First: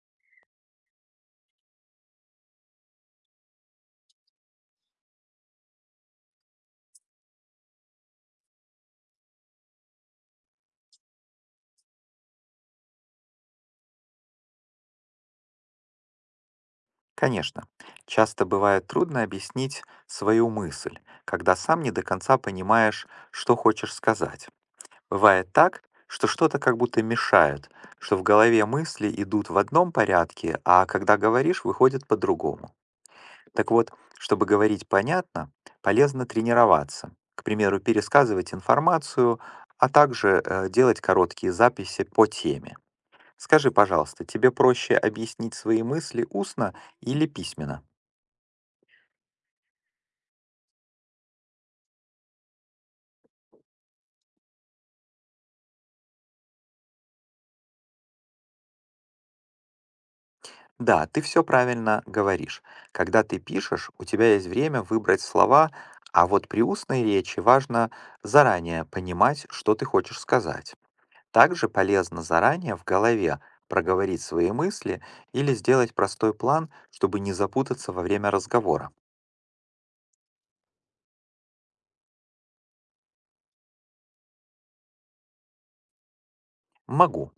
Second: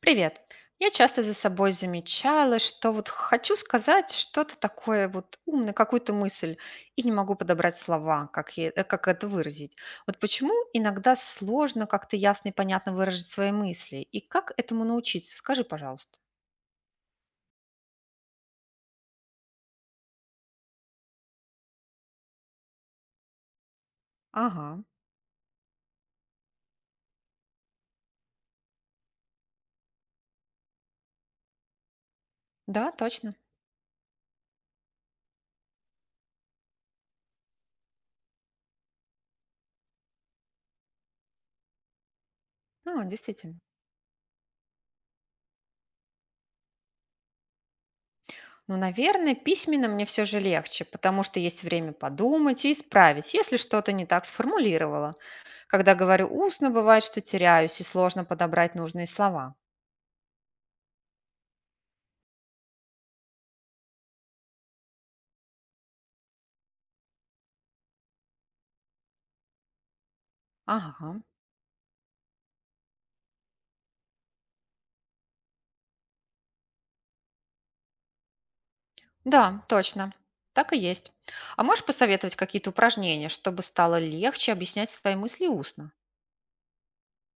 Привет. Я часто за собой замечала, что вот хочу сказать что-то такое вот умное, какую-то мысль, и не могу подобрать слова, как, как это выразить. Вот почему иногда сложно как-то ясно и понятно выразить свои мысли, и как этому научиться? Скажи, пожалуйста. Конечно, часто бывает трудно объяснить свою мысль, когда сам не до конца понимаешь, что хочешь сказать. Ага, Бывает так, что что-то как будто мешает, что в голове мысли идут в одном порядке, а когда говоришь, выходят по-другому. да, точно. Так вот, чтобы говорить понятно, полезно тренироваться. К примеру, пересказывать информацию, а также делать короткие записи по теме. Ну, действительно. Скажи, пожалуйста, тебе проще объяснить свои мысли устно или письменно? Ну, наверное, письменно мне все же легче, потому что есть время подумать и исправить, если что-то не так сформулировала. Когда говорю устно, бывает, что теряюсь и сложно подобрать нужные слова. Да, ты все правильно говоришь. Когда ты пишешь, у тебя есть время выбрать слова, а вот при устной речи важно заранее понимать, что ты хочешь сказать. Ага. Также полезно заранее в голове проговорить свои мысли или сделать простой план, чтобы не запутаться во время разговора. Да, точно. Так и есть. А можешь посоветовать какие-то упражнения, чтобы стало легче объяснять свои мысли устно? Могу.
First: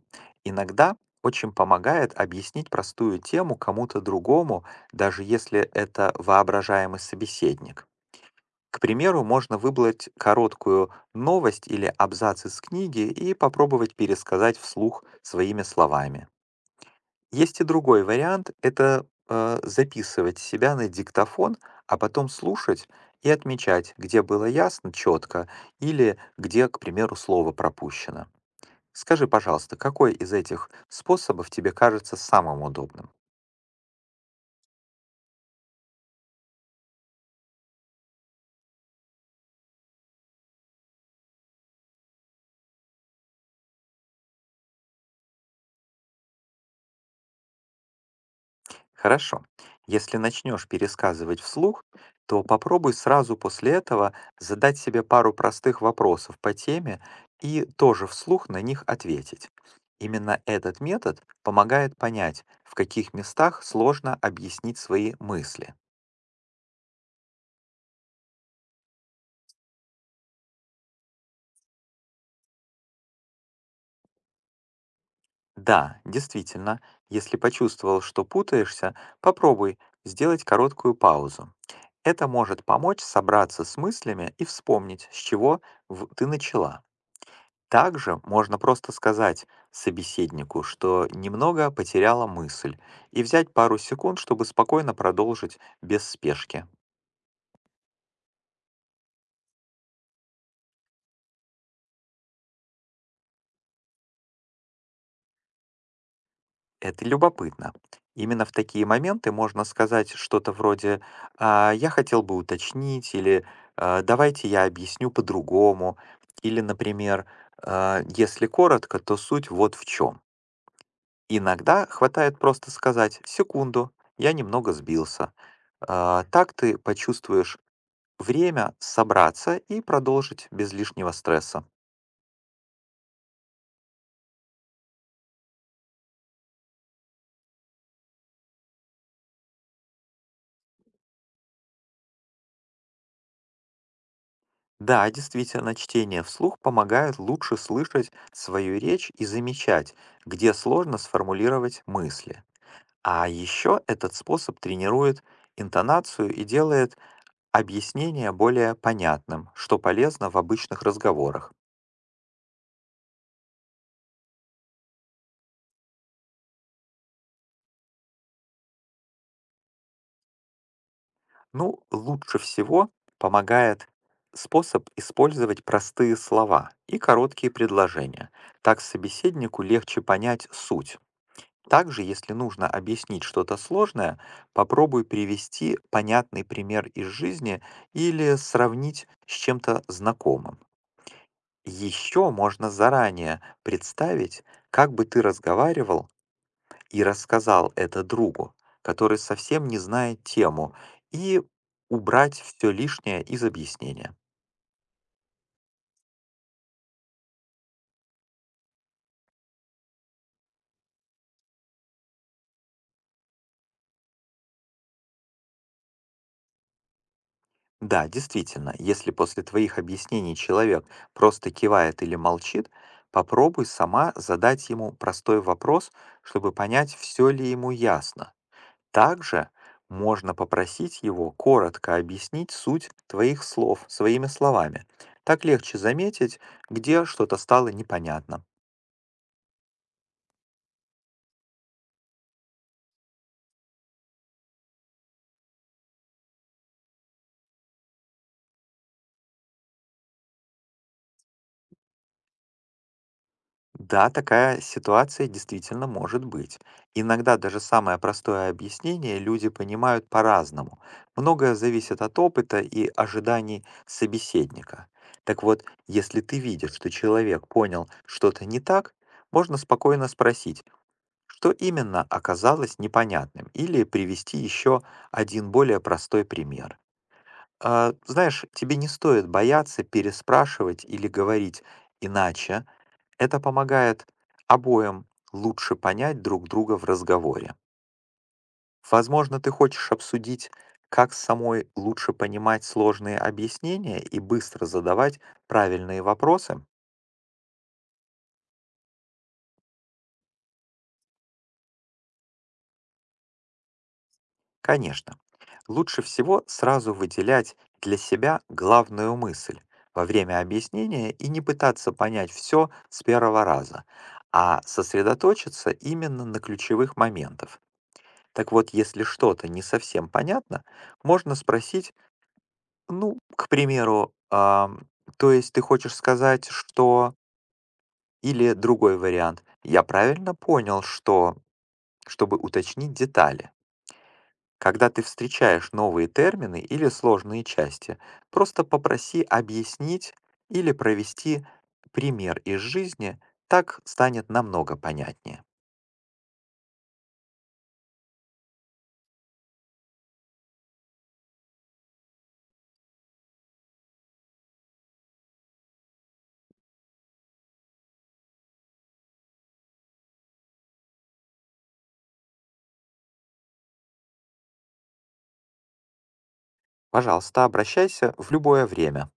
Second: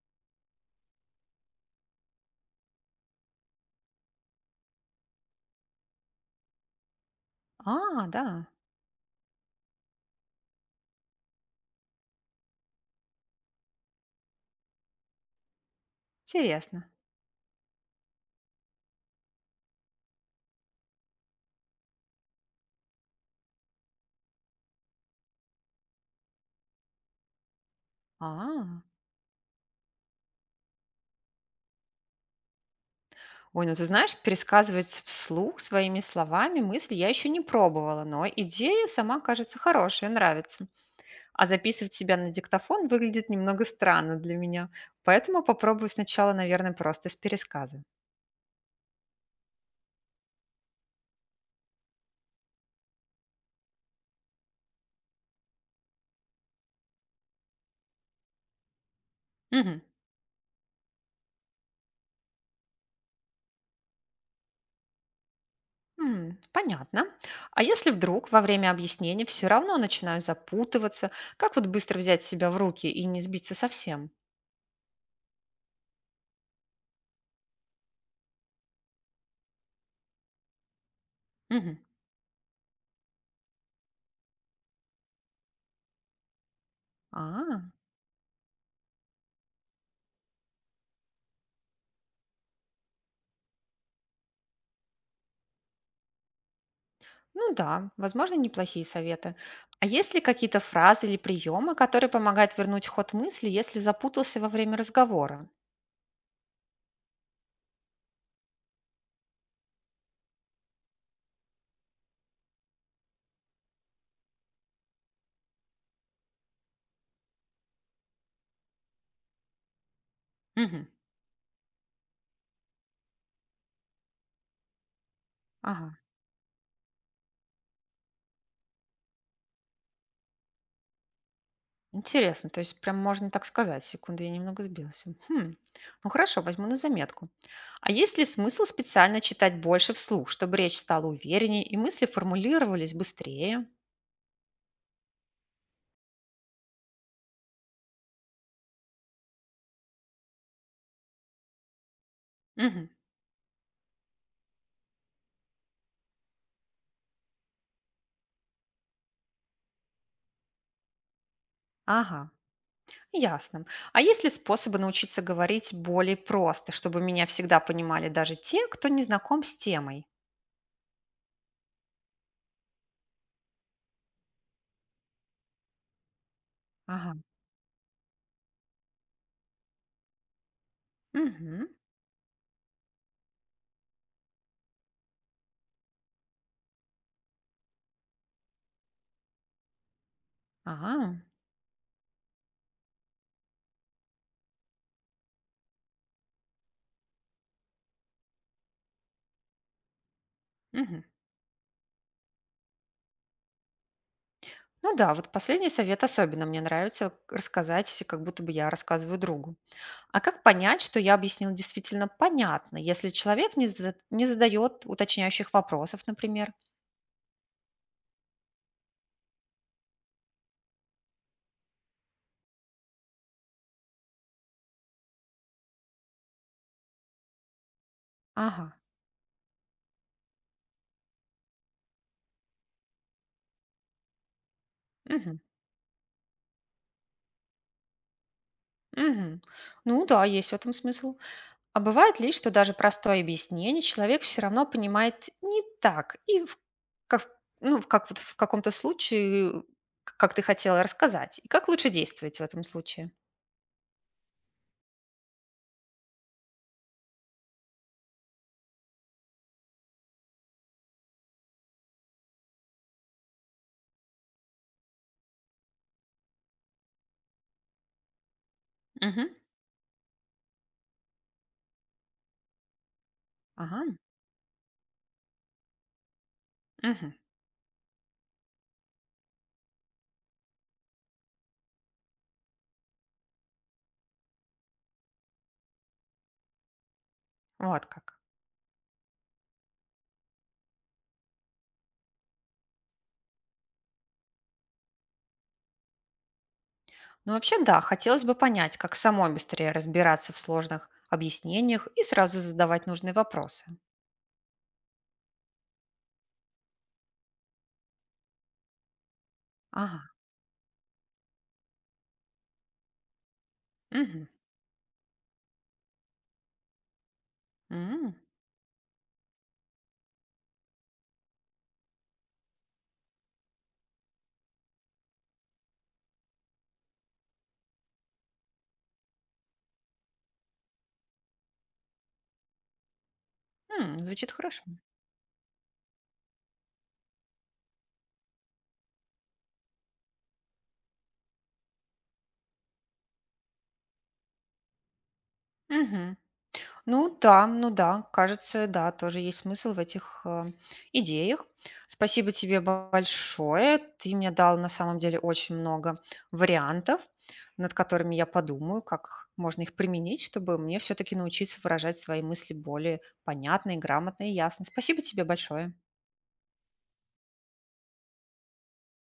Иногда очень помогает объяснить простую тему кому-то другому, даже если это воображаемый собеседник. А, да. К примеру, можно выбрать короткую новость или абзац из книги и попробовать пересказать вслух своими словами. Интересно. Есть и другой вариант — это записывать себя на диктофон, а потом слушать и отмечать, где было ясно, четко, или где, к примеру, слово пропущено. А. Скажи, пожалуйста, какой из этих способов тебе кажется самым удобным? Ой, ну ты знаешь, пересказывать вслух своими словами мысли я еще не пробовала, но идея сама кажется хорошая, нравится. А записывать себя на диктофон выглядит немного странно для меня. Поэтому попробую сначала, наверное, просто с пересказа. Хорошо. Если начнешь пересказывать вслух, то попробуй сразу после этого задать себе пару простых вопросов по теме и тоже вслух на них ответить. Мгм. Именно этот метод помогает понять, в каких местах сложно объяснить свои мысли. М, понятно. А если вдруг во время объяснения все равно начинаю запутываться, как вот быстро взять себя в руки и не сбиться совсем? Да, действительно, если почувствовал, что путаешься, попробуй сделать короткую паузу. Мгм. Это может помочь собраться с мыслями и вспомнить, с чего ты начала. А, Также можно просто сказать собеседнику, что немного потеряла мысль, и взять пару секунд, чтобы спокойно продолжить без спешки. ну да, возможно, неплохие советы. А есть ли какие-то фразы или приемы, которые помогают вернуть ход мысли, если запутался во время разговора? Это любопытно. Именно в такие моменты можно сказать что-то вроде «я хотел бы уточнить» или «давайте я объясню по-другому» или, например, «если коротко, то суть вот в чем». Мгм. Иногда хватает просто сказать «секунду, я немного сбился». Ага. Так ты почувствуешь время собраться и продолжить без лишнего стресса. Интересно, то есть прям можно так сказать. Секунду, я немного сбилась. Хм. Ну хорошо, возьму на заметку. А есть ли смысл специально читать больше вслух, чтобы речь стала увереннее и мысли формулировались быстрее? Да, действительно, чтение вслух помогает лучше слышать свою речь и замечать, где сложно сформулировать мысли. Мгм. А еще этот способ тренирует интонацию и делает объяснение более понятным, что полезно в обычных разговорах. Ага, ясно. А есть ли способы научиться говорить более просто, чтобы меня всегда понимали даже те, кто не знаком с темой? Ну, лучше всего помогает способ использовать простые слова и Ага. короткие предложения. Так собеседнику легче понять суть. Мгм. Также, если нужно объяснить что-то сложное, попробуй привести понятный пример из жизни или сравнить с чем-то знакомым. Ага. Еще можно заранее представить, как бы ты разговаривал и рассказал это другу, который совсем не знает тему, Мгм. и убрать все лишнее из объяснения. Ну да, вот последний совет особенно мне нравится рассказать, как будто бы я рассказываю другу. А как понять, что я объяснил действительно понятно, если человек не, не задает уточняющих вопросов, например? Да, действительно, если после твоих объяснений человек просто кивает или молчит, попробуй сама задать ему простой вопрос, чтобы понять, все ли ему ясно. Ага. Также можно попросить его коротко объяснить суть твоих слов своими словами. Мгм. Так легче заметить, где что-то стало непонятно. Мгм. Ну да, есть в этом смысл. А бывает ли, что даже простое объяснение человек все равно понимает не так, и в, как, ну, в как вот в каком-то случае, как ты хотела рассказать, и как лучше действовать в этом случае? Да, такая ситуация действительно может быть. Иногда даже самое простое объяснение люди понимают по-разному. Многое зависит от опыта и ожиданий собеседника. Так вот, если ты видишь, что человек понял что-то не так, Мгм. можно спокойно спросить, что именно оказалось непонятным, или Ага. привести еще один более простой пример. Мгм. Знаешь, тебе не стоит бояться переспрашивать или говорить иначе, это помогает обоим лучше понять друг друга в разговоре. Вот как. Возможно, ты хочешь обсудить, как самой лучше понимать сложные объяснения и быстро задавать правильные вопросы? Ну вообще да, хотелось бы понять, как самой быстрее разбираться в сложных объяснениях и сразу задавать нужные вопросы. Конечно. Лучше всего сразу выделять для себя главную мысль во Ага. время объяснения и не пытаться понять все с первого раза, Мгм. а сосредоточиться именно на ключевых моментах. М. Так вот, если что-то не совсем понятно, можно спросить, ну, к примеру, то есть ты хочешь сказать, что или другой вариант. Я правильно понял, что чтобы уточнить детали, М, звучит хорошо. когда ты встречаешь новые термины или сложные части, просто попроси объяснить или провести пример из жизни, так станет намного понятнее. Мгм. Ну да, ну да, кажется, да, тоже есть смысл в этих идеях. Спасибо тебе большое. Ты мне дал на самом деле очень много вариантов, над которыми я подумаю, как можно их применить, чтобы мне все-таки научиться выражать свои мысли более понятно и грамотно и ясно. Спасибо тебе большое. Пожалуйста, обращайся в любое время.